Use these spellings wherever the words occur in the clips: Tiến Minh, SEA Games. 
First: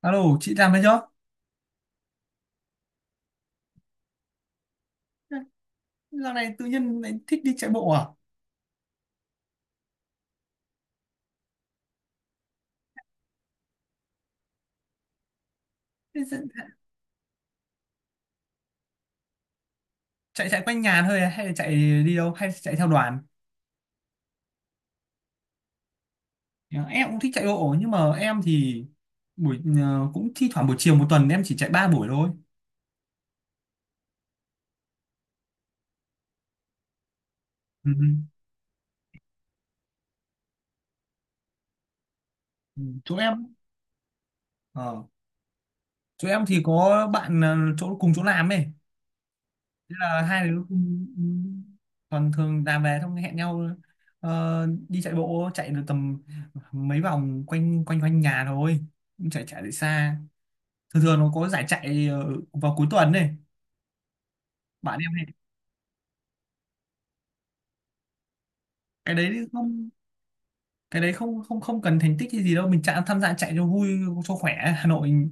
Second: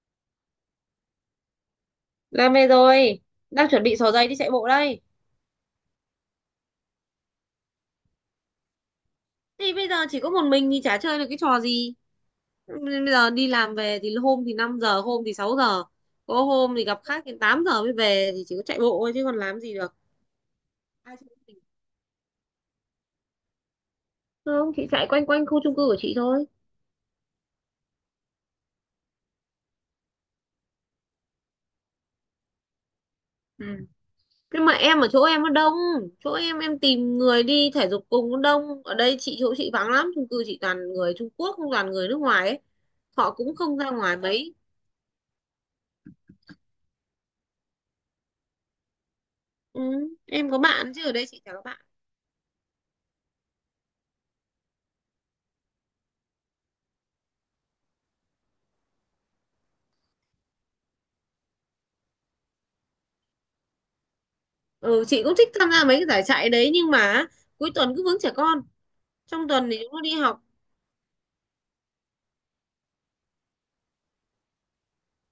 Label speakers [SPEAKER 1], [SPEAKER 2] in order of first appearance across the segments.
[SPEAKER 1] Alo, chị làm đấy chưa?
[SPEAKER 2] Làm về rồi, đang chuẩn bị xỏ giày đi chạy bộ đây.
[SPEAKER 1] Dạo này tự nhiên lại thích đi chạy bộ à?
[SPEAKER 2] Thì bây giờ chỉ có một mình thì chả chơi được cái trò gì. Bây giờ đi làm về thì hôm thì 5 giờ, hôm thì 6 giờ.
[SPEAKER 1] Thế
[SPEAKER 2] Có
[SPEAKER 1] dự-
[SPEAKER 2] hôm thì gặp khách đến 8 giờ mới về thì chỉ có chạy bộ thôi chứ còn làm gì được.
[SPEAKER 1] Chạy chạy quanh nhà
[SPEAKER 2] Ai
[SPEAKER 1] thôi à?
[SPEAKER 2] chạy với
[SPEAKER 1] Hay là
[SPEAKER 2] mình?
[SPEAKER 1] chạy đi đâu hay chạy theo đoàn?
[SPEAKER 2] Không, chị chạy quanh quanh khu chung cư của chị thôi.
[SPEAKER 1] Dạ, em cũng thích chạy bộ nhưng mà em thì buổi cũng thi thoảng buổi chiều, một tuần em chỉ chạy ba buổi thôi.
[SPEAKER 2] Ừ. Nhưng mà em ở chỗ em nó đông, chỗ em tìm người đi thể
[SPEAKER 1] Ừ.
[SPEAKER 2] dục cùng nó đông. Ở đây chị chỗ chị vắng lắm, chung cư chị toàn người Trung Quốc, toàn người nước ngoài ấy.
[SPEAKER 1] Ừ.
[SPEAKER 2] Họ cũng không ra ngoài mấy.
[SPEAKER 1] Ờ, Chỗ em thì có bạn, chỗ cùng chỗ làm ấy.
[SPEAKER 2] Ừ.
[SPEAKER 1] Thế là hai
[SPEAKER 2] Em có
[SPEAKER 1] đứa
[SPEAKER 2] bạn chứ
[SPEAKER 1] cùng
[SPEAKER 2] ở đây chị chả có bạn.
[SPEAKER 1] còn thường làm về xong hẹn nhau, đi chạy bộ, chạy được tầm mấy vòng quanh quanh quanh nhà thôi. Cũng chạy chạy được xa. Thường thường nó có giải chạy vào cuối tuần này bạn
[SPEAKER 2] Ừ,
[SPEAKER 1] em
[SPEAKER 2] chị
[SPEAKER 1] hay.
[SPEAKER 2] cũng thích tham gia mấy cái giải chạy đấy, nhưng mà cuối tuần cứ vướng trẻ con,
[SPEAKER 1] Cái đấy
[SPEAKER 2] trong tuần thì
[SPEAKER 1] không,
[SPEAKER 2] chúng nó đi học.
[SPEAKER 1] cái đấy không không không cần thành tích hay gì đâu, mình chạy tham gia chạy cho vui cho khỏe. Hà Nội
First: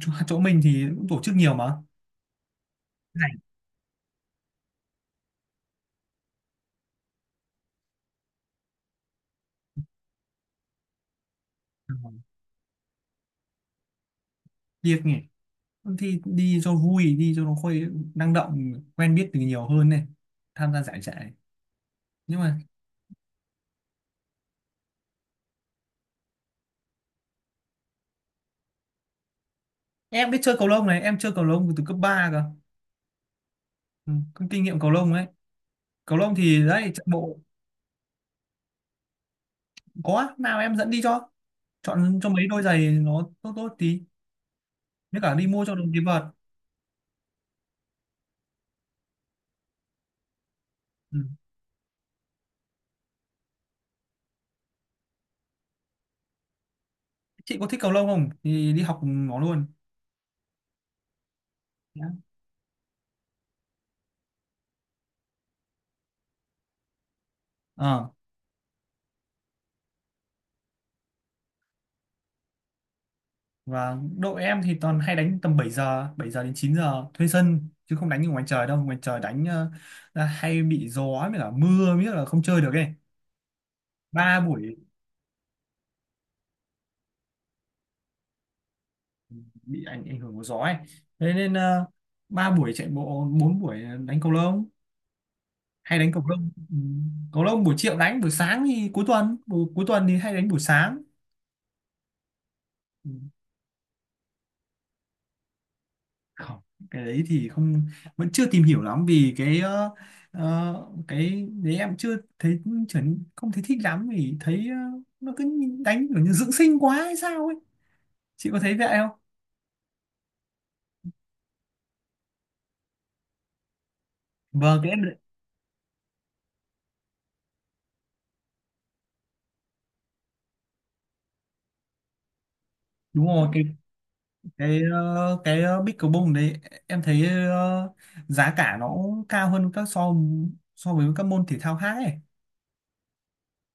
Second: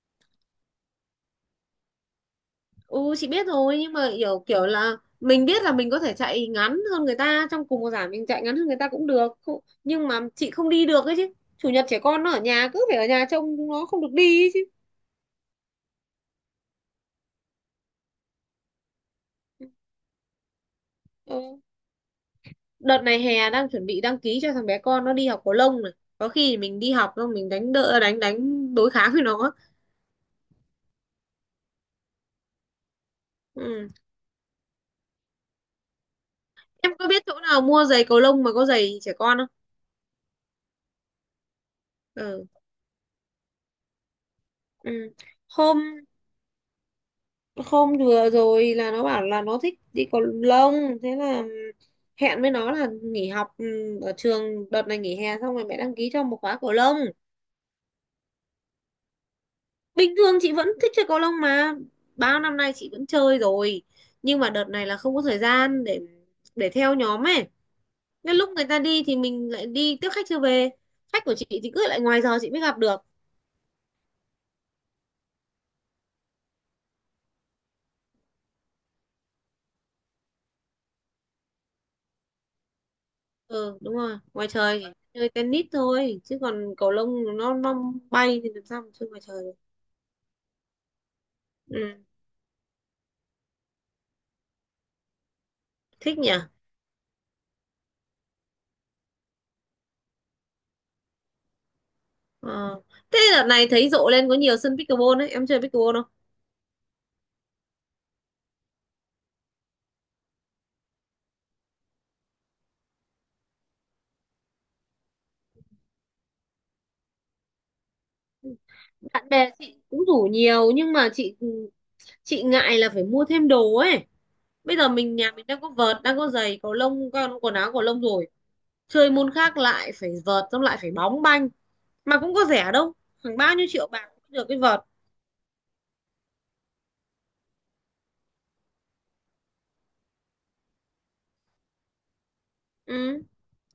[SPEAKER 1] chỗ mình thì cũng tổ chức nhiều mà
[SPEAKER 2] Ừ chị
[SPEAKER 1] giải
[SPEAKER 2] biết rồi, nhưng mà kiểu kiểu là mình biết là mình có thể chạy ngắn hơn người ta, trong cùng một giải mình chạy ngắn hơn người ta cũng được. Không- nhưng mà chị không đi được ấy chứ, chủ nhật trẻ con nó ở nhà cứ phải ở nhà trông chúng nó không được đi ấy chứ.
[SPEAKER 1] việc nhỉ, thì đi cho vui, đi cho nó khuây, năng động, quen biết từ nhiều hơn này, tham gia giải chạy
[SPEAKER 2] Ừ.
[SPEAKER 1] nhưng mà
[SPEAKER 2] Đợt này hè đang chuẩn bị đăng ký cho thằng bé con nó đi học cầu lông này, có khi thì mình đi học xong mình đánh đỡ đánh đánh đối kháng với nó.
[SPEAKER 1] em biết chơi cầu lông này, em chơi cầu lông từ cấp 3 cơ.
[SPEAKER 2] Ừ.
[SPEAKER 1] Ừ, có kinh nghiệm cầu lông đấy. Cầu lông thì đấy,
[SPEAKER 2] Em
[SPEAKER 1] chạy
[SPEAKER 2] có biết
[SPEAKER 1] bộ
[SPEAKER 2] chỗ nào mua giày cầu lông mà có giày trẻ con không?
[SPEAKER 1] có nào em dẫn đi cho, chọn cho
[SPEAKER 2] Ừ.
[SPEAKER 1] mấy đôi giày nó tốt tốt tí.
[SPEAKER 2] Ừ.
[SPEAKER 1] Nếu cả đi mua cho
[SPEAKER 2] hôm
[SPEAKER 1] đúng cái vợt.
[SPEAKER 2] Hôm vừa rồi là nó bảo là nó thích đi cầu lông, thế
[SPEAKER 1] Ừ.
[SPEAKER 2] là hẹn với nó là nghỉ học ở trường, đợt này nghỉ hè xong rồi mẹ đăng ký cho một khóa cầu lông.
[SPEAKER 1] Chị có thích cầu lông không? Thì đi học cùng nó luôn.
[SPEAKER 2] Bình thường chị vẫn thích chơi cầu lông mà,
[SPEAKER 1] Nhá.
[SPEAKER 2] bao năm nay chị vẫn chơi rồi, nhưng mà đợt này là không có thời gian để theo nhóm ấy,
[SPEAKER 1] Ờ.
[SPEAKER 2] nên lúc người ta đi thì mình lại đi tiếp khách chưa về, khách của chị thì cứ lại ngoài giờ chị mới gặp được.
[SPEAKER 1] Và đội em thì toàn hay đánh tầm 7 giờ đến 9 giờ thuê sân, chứ không đánh ở ngoài trời đâu, ngoài trời đánh là hay bị gió với cả mưa, biết là không chơi được ấy.
[SPEAKER 2] Ừ đúng rồi,
[SPEAKER 1] Ba
[SPEAKER 2] ngoài
[SPEAKER 1] buổi
[SPEAKER 2] trời chỉ chơi tennis thôi chứ còn cầu lông nó bay thì làm sao mà chơi ngoài trời được.
[SPEAKER 1] bị ảnh ảnh hưởng của gió ấy. Thế nên
[SPEAKER 2] Ừ.
[SPEAKER 1] ba buổi chạy bộ, bốn buổi đánh cầu lông, hay đánh
[SPEAKER 2] Thích
[SPEAKER 1] cầu
[SPEAKER 2] nhỉ.
[SPEAKER 1] lông. Ừ. Cầu lông buổi chiều đánh, buổi sáng thì cuối tuần, buổi cuối tuần thì hay đánh buổi sáng.
[SPEAKER 2] Ờ.
[SPEAKER 1] Ừ.
[SPEAKER 2] Thế đợt này thấy rộ lên có nhiều sân pickleball đấy, em chơi pickleball không?
[SPEAKER 1] Không, cái đấy thì không, vẫn chưa tìm hiểu lắm vì cái cái đấy em chưa thấy trở, không thấy thích lắm vì thấy nó cứ đánh kiểu như dưỡng sinh quá hay sao ấy, chị có thấy vậy không?
[SPEAKER 2] Bạn bè chị cũng rủ nhiều nhưng mà chị ngại là phải mua thêm đồ ấy, bây
[SPEAKER 1] Vâng,
[SPEAKER 2] giờ
[SPEAKER 1] cái em
[SPEAKER 2] mình nhà mình đang có vợt, đang có giày cầu lông con, quần áo cầu lông rồi, chơi môn khác lại phải vợt, xong lại phải bóng banh, mà cũng có rẻ đâu,
[SPEAKER 1] đúng
[SPEAKER 2] khoảng
[SPEAKER 1] rồi,
[SPEAKER 2] bao
[SPEAKER 1] cái
[SPEAKER 2] nhiêu triệu bạc cũng được cái
[SPEAKER 1] cái
[SPEAKER 2] vợt.
[SPEAKER 1] ờ, cái ờ, pickleball đấy em thấy giá cả nó cao hơn các so, so với các môn thể thao khác ấy.
[SPEAKER 2] Ừ,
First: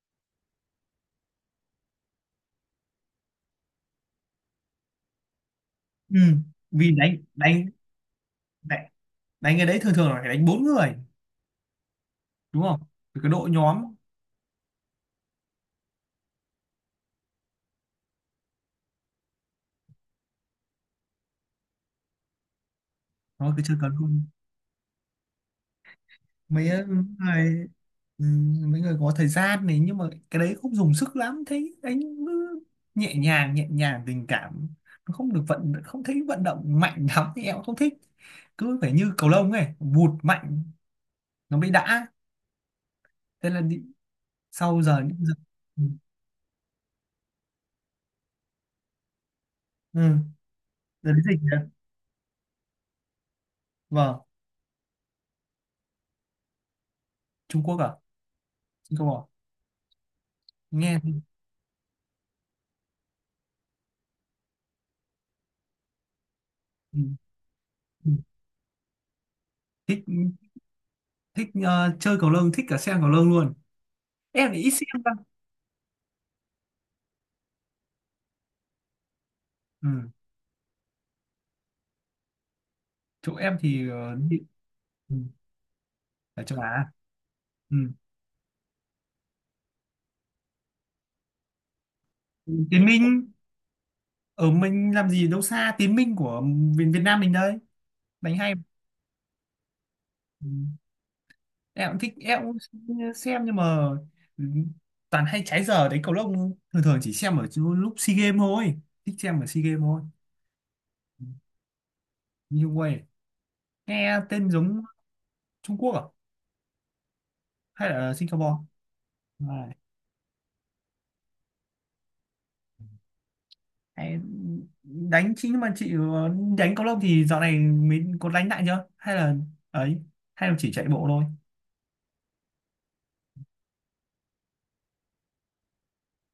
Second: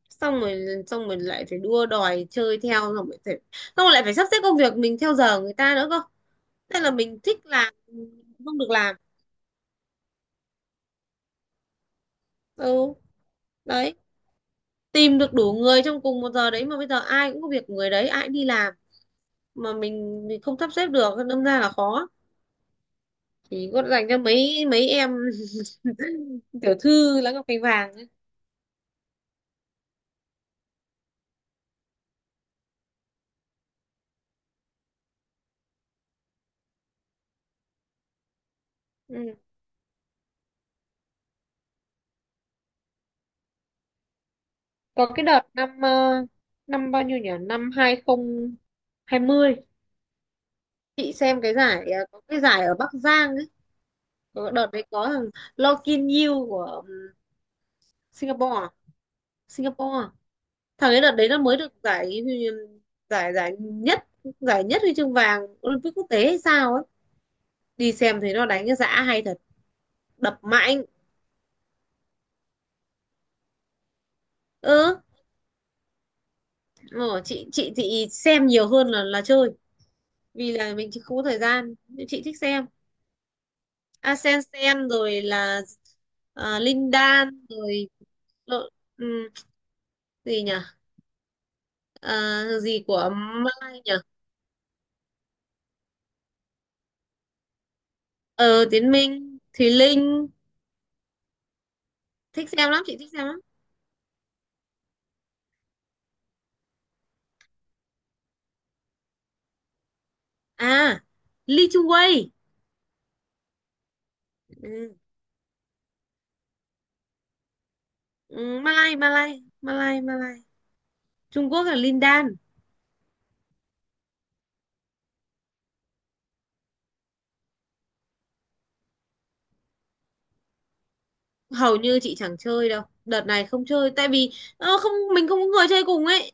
[SPEAKER 2] xong rồi lại phải đua đòi chơi theo, xong rồi phải xong rồi lại phải sắp xếp công việc mình theo giờ người ta nữa cơ,
[SPEAKER 1] Ừ.
[SPEAKER 2] nên là
[SPEAKER 1] Vì đánh
[SPEAKER 2] mình thích
[SPEAKER 1] đánh
[SPEAKER 2] làm mình không được
[SPEAKER 1] đánh
[SPEAKER 2] làm.
[SPEAKER 1] đánh cái đấy thường thường là phải đánh bốn người, đúng không?
[SPEAKER 2] Ừ,
[SPEAKER 1] Vì cái đội nhóm
[SPEAKER 2] đấy, tìm được đủ người trong cùng một giờ đấy, mà bây giờ ai cũng có việc của người đấy, ai cũng đi làm, mà mình không sắp xếp được đâm ra là khó,
[SPEAKER 1] nó cứ
[SPEAKER 2] chỉ
[SPEAKER 1] chơi
[SPEAKER 2] có
[SPEAKER 1] cần
[SPEAKER 2] dành cho mấy mấy em
[SPEAKER 1] mấy
[SPEAKER 2] tiểu thư lá ngọc cành
[SPEAKER 1] người,
[SPEAKER 2] vàng ấy.
[SPEAKER 1] ừ, mấy người có thời gian này, nhưng mà cái đấy không dùng sức lắm, thấy anh cứ nhẹ nhàng, nhẹ nhàng tình cảm, nó không được vận, không thấy vận động mạnh lắm thì em cũng không thích, cứ phải như cầu
[SPEAKER 2] Ừ.
[SPEAKER 1] lông ấy vụt mạnh nó mới đã. Thế là đi, sau giờ
[SPEAKER 2] Có
[SPEAKER 1] những
[SPEAKER 2] cái
[SPEAKER 1] giờ
[SPEAKER 2] đợt năm
[SPEAKER 1] ừ.
[SPEAKER 2] năm bao nhiêu nhỉ, năm hai không hai mươi,
[SPEAKER 1] Ừ, giờ
[SPEAKER 2] chị
[SPEAKER 1] đến dịch
[SPEAKER 2] xem cái
[SPEAKER 1] nhỉ.
[SPEAKER 2] giải có cái giải ở Bắc Giang.
[SPEAKER 1] Vâng.
[SPEAKER 2] Ờ, đợt đấy có thằng Lo Kin Yew của
[SPEAKER 1] Trung Quốc à?
[SPEAKER 2] Singapore à?
[SPEAKER 1] Trung Quốc à?
[SPEAKER 2] Singapore à? Thằng
[SPEAKER 1] Nghe
[SPEAKER 2] ấy đợt
[SPEAKER 1] ừ.
[SPEAKER 2] đấy nó mới được giải, giải nhất, giải nhất huy chương vàng Olympic quốc tế hay sao ấy,
[SPEAKER 1] Ừ.
[SPEAKER 2] đi
[SPEAKER 1] Ừ.
[SPEAKER 2] xem thấy nó đánh cái dã hay thật,
[SPEAKER 1] Thích,
[SPEAKER 2] đập mạnh.
[SPEAKER 1] thích chơi cầu lông, thích cả xem cầu lông luôn, em thì ít
[SPEAKER 2] Ừ.
[SPEAKER 1] xem cơ.
[SPEAKER 2] Ờ, chị chị xem nhiều hơn là chơi,
[SPEAKER 1] Ừ.
[SPEAKER 2] vì là mình chỉ không có thời gian, nhưng chị thích xem.
[SPEAKER 1] Chỗ em thì đi-
[SPEAKER 2] Asensen
[SPEAKER 1] ừ.
[SPEAKER 2] rồi là,
[SPEAKER 1] Ở châu
[SPEAKER 2] à,
[SPEAKER 1] Á.
[SPEAKER 2] Linh Đan
[SPEAKER 1] Ừ.
[SPEAKER 2] rồi, lộ- ừm, gì nhỉ, à,
[SPEAKER 1] Tiến
[SPEAKER 2] gì của
[SPEAKER 1] Minh,
[SPEAKER 2] Mai nhỉ,
[SPEAKER 1] ở mình làm gì đâu xa, Tiến Minh của Việt, Việt Nam mình đây, đánh hay.
[SPEAKER 2] ờ Tiến Minh, Thùy Linh,
[SPEAKER 1] Ừ. Em cũng thích, em
[SPEAKER 2] thích
[SPEAKER 1] cũng
[SPEAKER 2] xem lắm, chị thích xem lắm.
[SPEAKER 1] xem nhưng mà ừ, toàn hay trái giờ đấy cầu lông, thường thường chỉ xem ở chỗ lúc SEA Games thôi, thích xem ở SEA Games thôi.
[SPEAKER 2] À,
[SPEAKER 1] Ừ.
[SPEAKER 2] Lee Chung Wei.
[SPEAKER 1] Như vậy nghe tên giống
[SPEAKER 2] Ừ.
[SPEAKER 1] Trung Quốc à, hay là
[SPEAKER 2] Ừ,
[SPEAKER 1] Singapore
[SPEAKER 2] Malay Malay
[SPEAKER 1] à.
[SPEAKER 2] Malay Malay. Trung Quốc là Lin Dan.
[SPEAKER 1] Hay- đánh chính nhưng mà chị đánh cầu lông thì dạo này mình có đánh lại chưa, hay là ấy, hay là chỉ chạy bộ thôi?
[SPEAKER 2] Hầu như chị chẳng chơi đâu, đợt này không chơi tại vì không, mình không có người chơi cùng ấy,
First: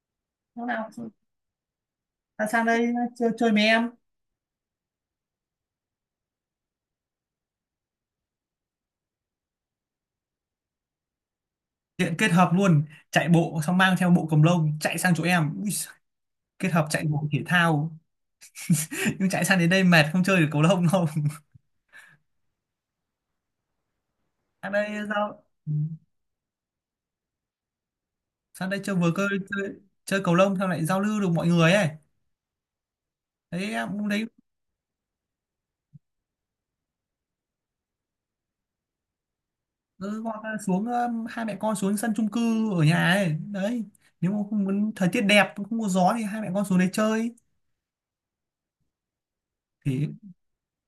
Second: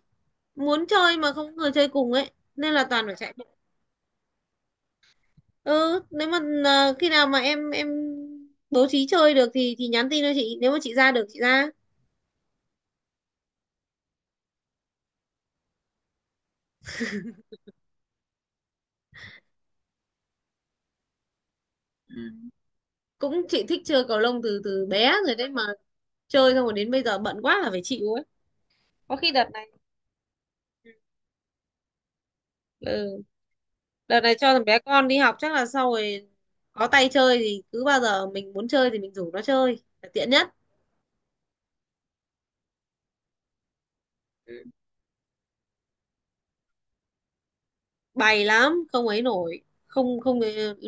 [SPEAKER 1] Lúc
[SPEAKER 2] muốn
[SPEAKER 1] nào
[SPEAKER 2] chơi mà không có người chơi cùng ấy
[SPEAKER 1] sang sang
[SPEAKER 2] nên là
[SPEAKER 1] đây
[SPEAKER 2] toàn phải
[SPEAKER 1] chơi,
[SPEAKER 2] chạy bộ.
[SPEAKER 1] chơi với em.
[SPEAKER 2] Ừ, nếu mà khi nào mà em bố trí chơi được thì nhắn tin cho chị, nếu mà chị ra được chị ra.
[SPEAKER 1] Hiện kết hợp luôn, chạy bộ xong mang theo bộ cầu lông chạy sang chỗ em. Ui, giời, kết hợp chạy bộ thể thao, nhưng chạy sang đến đây mệt không chơi được cầu lông đâu.
[SPEAKER 2] Cũng chị thích chơi cầu lông từ
[SPEAKER 1] Sang
[SPEAKER 2] từ
[SPEAKER 1] đây
[SPEAKER 2] bé rồi
[SPEAKER 1] giao.
[SPEAKER 2] đấy mà,
[SPEAKER 1] Ừ,
[SPEAKER 2] chơi xong rồi đến bây giờ bận quá là phải chịu ấy.
[SPEAKER 1] sang đây chơi vừa
[SPEAKER 2] Có
[SPEAKER 1] cơ
[SPEAKER 2] khi đợt này,
[SPEAKER 1] chơi, chơi cầu lông xong lại giao lưu được mọi người ấy,
[SPEAKER 2] ừ,
[SPEAKER 1] đấy em cũng
[SPEAKER 2] đợt
[SPEAKER 1] đấy.
[SPEAKER 2] này cho thằng bé con đi học chắc là sau rồi có tay chơi thì cứ bao giờ mình muốn chơi thì mình rủ nó chơi là
[SPEAKER 1] Ừ,
[SPEAKER 2] tiện
[SPEAKER 1] hoặc
[SPEAKER 2] nhất.
[SPEAKER 1] là xuống hai mẹ con xuống sân chung cư ở nhà ấy đấy, nếu mà
[SPEAKER 2] Ừ.
[SPEAKER 1] không muốn, thời tiết đẹp không có gió thì hai mẹ con xuống đấy chơi
[SPEAKER 2] Bày lắm không ấy nổi,
[SPEAKER 1] thì
[SPEAKER 2] không không,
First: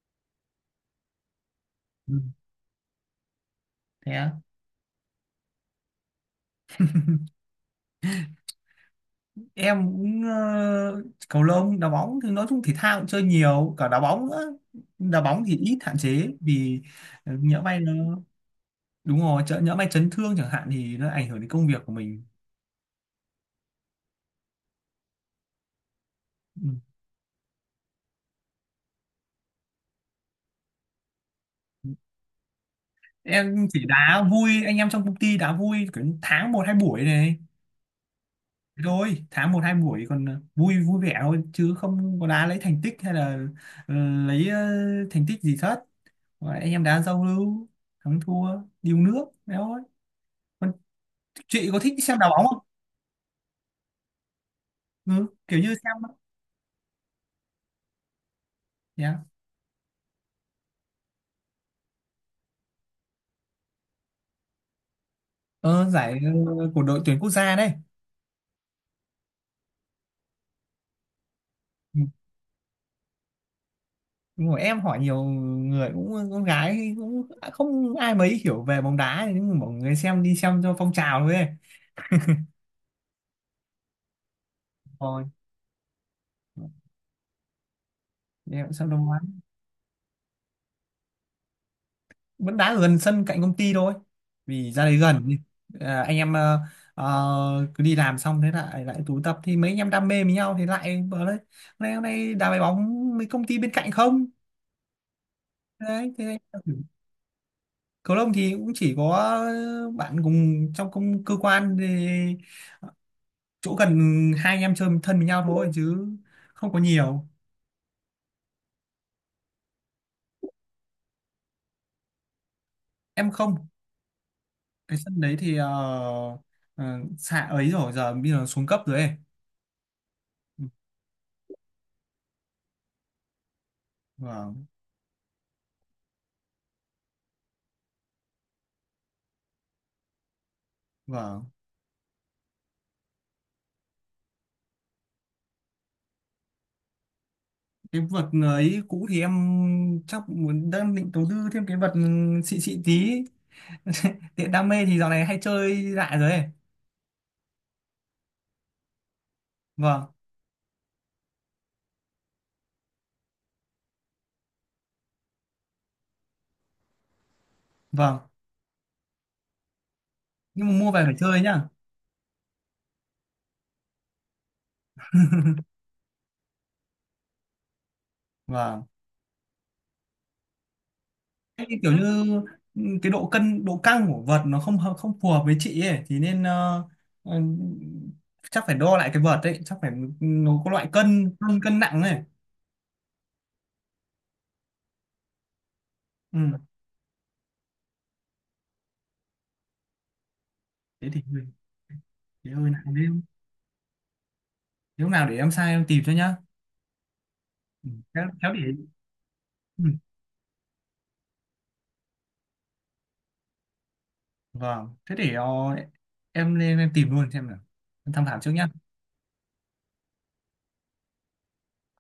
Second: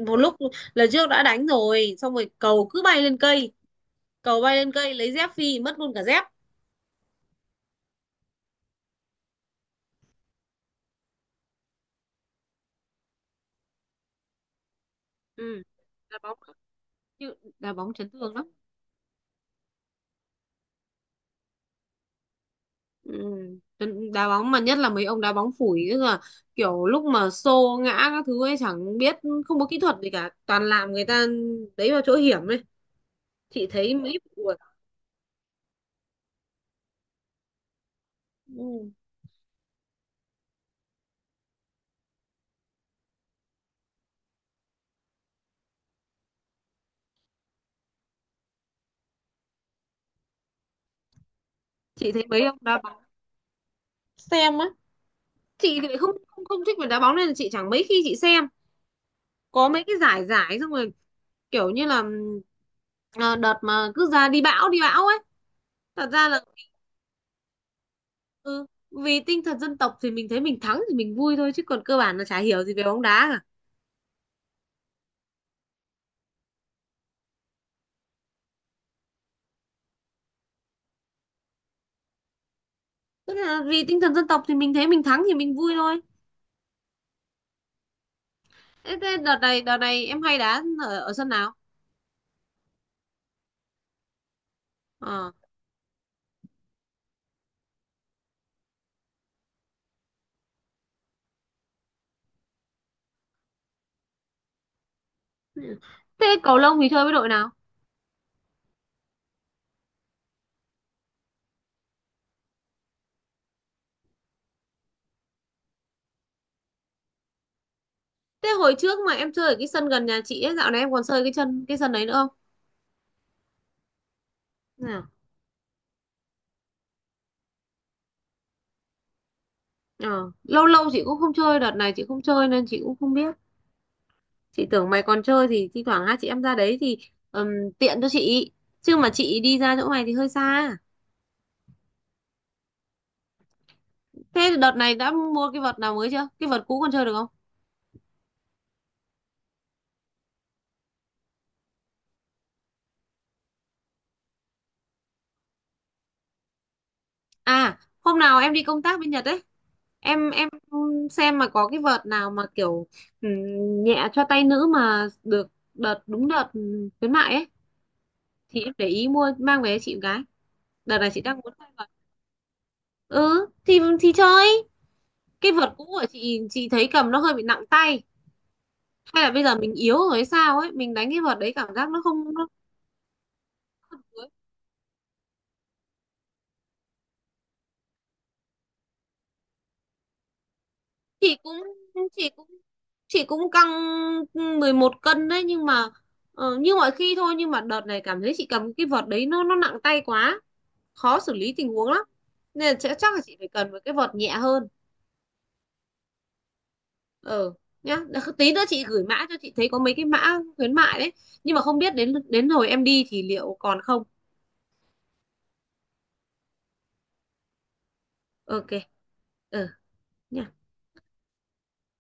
[SPEAKER 2] một lúc, lần trước đã đánh rồi xong
[SPEAKER 1] ừ.
[SPEAKER 2] rồi cầu cứ bay lên cây,
[SPEAKER 1] Thế
[SPEAKER 2] cầu bay lên cây lấy dép phi mất luôn cả dép.
[SPEAKER 1] em cũng cầu lông, đá bóng thì nói chung thể thao cũng chơi nhiều, cả đá bóng nữa. Đá bóng thì
[SPEAKER 2] Ừ.
[SPEAKER 1] ít, hạn
[SPEAKER 2] đá
[SPEAKER 1] chế
[SPEAKER 2] bóng
[SPEAKER 1] vì nhỡ
[SPEAKER 2] đá
[SPEAKER 1] may nó
[SPEAKER 2] bóng chấn thương lắm.
[SPEAKER 1] đúng rồi, chợ nhỡ may chấn thương chẳng hạn thì nó ảnh hưởng đến công việc của mình.
[SPEAKER 2] Ừ. Đá bóng mà nhất là mấy ông đá bóng phủi ấy là
[SPEAKER 1] Ừ.
[SPEAKER 2] kiểu lúc mà xô ngã các thứ ấy chẳng biết, không có kỹ thuật gì cả, toàn làm người ta đấy vào chỗ hiểm ấy.
[SPEAKER 1] Em
[SPEAKER 2] Chị
[SPEAKER 1] chỉ
[SPEAKER 2] thấy mấy
[SPEAKER 1] đá
[SPEAKER 2] vụ-.
[SPEAKER 1] vui anh em trong công ty, đá vui kiểu tháng một hai buổi này. Thế
[SPEAKER 2] Ừ.
[SPEAKER 1] thôi, tháng một hai buổi còn vui vui vẻ thôi chứ không có đá lấy thành tích, hay là ờ, lấy thành tích gì hết. Và anh em đá giao lưu, thắng thua điêu nước đấy thôi. Chị có thích
[SPEAKER 2] Chị
[SPEAKER 1] xem
[SPEAKER 2] thấy
[SPEAKER 1] đá bóng
[SPEAKER 2] mấy
[SPEAKER 1] không?
[SPEAKER 2] ông đá bóng. Xem á?
[SPEAKER 1] Ừ, kiểu như
[SPEAKER 2] Chị thì lại không
[SPEAKER 1] xem.
[SPEAKER 2] không không thích về đá bóng nên là chị chẳng mấy khi chị xem,
[SPEAKER 1] Yeah.
[SPEAKER 2] có mấy cái giải, giải xong rồi kiểu như là à, đợt mà cứ ra đi bão ấy,
[SPEAKER 1] Ờ,
[SPEAKER 2] thật
[SPEAKER 1] giải
[SPEAKER 2] ra là,
[SPEAKER 1] của đội tuyển quốc gia đây.
[SPEAKER 2] ừ, vì tinh thần dân tộc thì mình thấy mình thắng thì mình vui thôi chứ còn cơ
[SPEAKER 1] Ừ.
[SPEAKER 2] bản là chả hiểu gì về bóng đá.
[SPEAKER 1] Đúng rồi, em hỏi nhiều người cũng con gái cũng không ai mấy hiểu về bóng đá, nhưng mà mọi người xem đi xem cho phong trào thôi ấy.
[SPEAKER 2] Tức là vì tinh thần dân tộc thì mình thấy mình thắng
[SPEAKER 1] Rồi,
[SPEAKER 2] thì mình vui thôi.
[SPEAKER 1] em cũng xem
[SPEAKER 2] Thế,
[SPEAKER 1] đông
[SPEAKER 2] thế đợt
[SPEAKER 1] lắm.
[SPEAKER 2] này em hay đá ở sân nào?
[SPEAKER 1] Vẫn đá ở gần sân cạnh công ty thôi vì ra đấy gần.
[SPEAKER 2] Ờ.
[SPEAKER 1] À, anh em cứ đi làm xong thế lại lại tụ tập thì mấy anh em đam mê với nhau thì lại bảo đấy, hôm nay đá bài bóng mấy công ty bên cạnh không, đấy
[SPEAKER 2] Thế
[SPEAKER 1] thế.
[SPEAKER 2] cầu lông thì chơi với đội nào?
[SPEAKER 1] Cầu lông thì cũng chỉ có bạn cùng trong công, cơ quan thì chỗ gần, hai anh em chơi thân với nhau thôi chứ không có nhiều.
[SPEAKER 2] Thế hồi trước mà em chơi ở cái sân gần nhà chị ấy, dạo này em còn chơi cái chân cái sân đấy nữa không?
[SPEAKER 1] Em không, cái
[SPEAKER 2] Nào.
[SPEAKER 1] sân đấy thì ờ, xạ ấy rồi, giờ bây giờ xuống cấp rồi ấy.
[SPEAKER 2] Ờ. Lâu lâu chị cũng không chơi, đợt này chị không chơi nên chị cũng không biết.
[SPEAKER 1] Vâng.
[SPEAKER 2] Chị tưởng mày còn chơi thì thi thoảng hai chị em ra đấy thì ừm, tiện cho chị. Chứ mà chị đi ra chỗ mày thì hơi xa.
[SPEAKER 1] Vâng,
[SPEAKER 2] Thế đợt này đã mua cái vợt nào mới chưa? Cái vợt cũ còn chơi được không?
[SPEAKER 1] cái vật ấy cũ thì em chắc muốn, đang định đầu tư thêm cái vật xịn xịn tí, tiện đam mê thì dạo này hay chơi lại rồi ấy.
[SPEAKER 2] À, hôm nào em đi công tác bên Nhật ấy,
[SPEAKER 1] Vâng.
[SPEAKER 2] em xem mà có cái vợt nào mà kiểu, ừ, nhẹ cho tay nữ mà được, đợt đúng đợt, ừ, khuyến mại ấy
[SPEAKER 1] Vâng,
[SPEAKER 2] thì em để ý mua mang về cho chị một cái.
[SPEAKER 1] nhưng mà mua
[SPEAKER 2] Đợt
[SPEAKER 1] về
[SPEAKER 2] này
[SPEAKER 1] phải
[SPEAKER 2] chị đang
[SPEAKER 1] chơi
[SPEAKER 2] muốn
[SPEAKER 1] nhá.
[SPEAKER 2] chơi vợt, ừ thì chơi, cái vợt cũ của chị thấy cầm nó hơi bị nặng tay,
[SPEAKER 1] Vâng.
[SPEAKER 2] hay là bây giờ mình yếu rồi hay sao ấy, mình đánh cái vợt đấy
[SPEAKER 1] Thế
[SPEAKER 2] cảm
[SPEAKER 1] thì
[SPEAKER 2] giác
[SPEAKER 1] kiểu
[SPEAKER 2] nó không
[SPEAKER 1] như
[SPEAKER 2] nó,
[SPEAKER 1] cái độ cân, độ căng của vật nó không hợp- không phù hợp với chị ấy thì nên ờ, chắc phải đo lại cái vật ấy, chắc phải, nó có loại cân,
[SPEAKER 2] chị
[SPEAKER 1] cân
[SPEAKER 2] cũng
[SPEAKER 1] cân nặng này.
[SPEAKER 2] chị cũng chị cũng căng 11 cân đấy nhưng mà
[SPEAKER 1] Ừ.
[SPEAKER 2] như mọi khi thôi, nhưng mà đợt này cảm thấy chị cầm cái vợt đấy nó nặng tay quá,
[SPEAKER 1] Thế
[SPEAKER 2] khó
[SPEAKER 1] thì
[SPEAKER 2] xử
[SPEAKER 1] hơi,
[SPEAKER 2] lý tình huống lắm,
[SPEAKER 1] thế hơi
[SPEAKER 2] nên là
[SPEAKER 1] nặng
[SPEAKER 2] sẽ-
[SPEAKER 1] đấy.
[SPEAKER 2] chắc là chị phải cần một cái vợt nhẹ hơn.
[SPEAKER 1] Nếu nào để em sai em tìm cho nhá.
[SPEAKER 2] Ờ
[SPEAKER 1] Ừ,
[SPEAKER 2] nhá.
[SPEAKER 1] khéo
[SPEAKER 2] Đ-
[SPEAKER 1] khéo
[SPEAKER 2] tí nữa
[SPEAKER 1] để
[SPEAKER 2] chị gửi mã cho chị thấy có
[SPEAKER 1] ừ.
[SPEAKER 2] mấy cái mã khuyến mại đấy, nhưng mà không biết đến đến hồi em đi thì liệu còn không.
[SPEAKER 1] Vâng, thế để em lên em tìm luôn xem nào, em tham khảo trước nhá.
[SPEAKER 2] OK. Ờ nhá.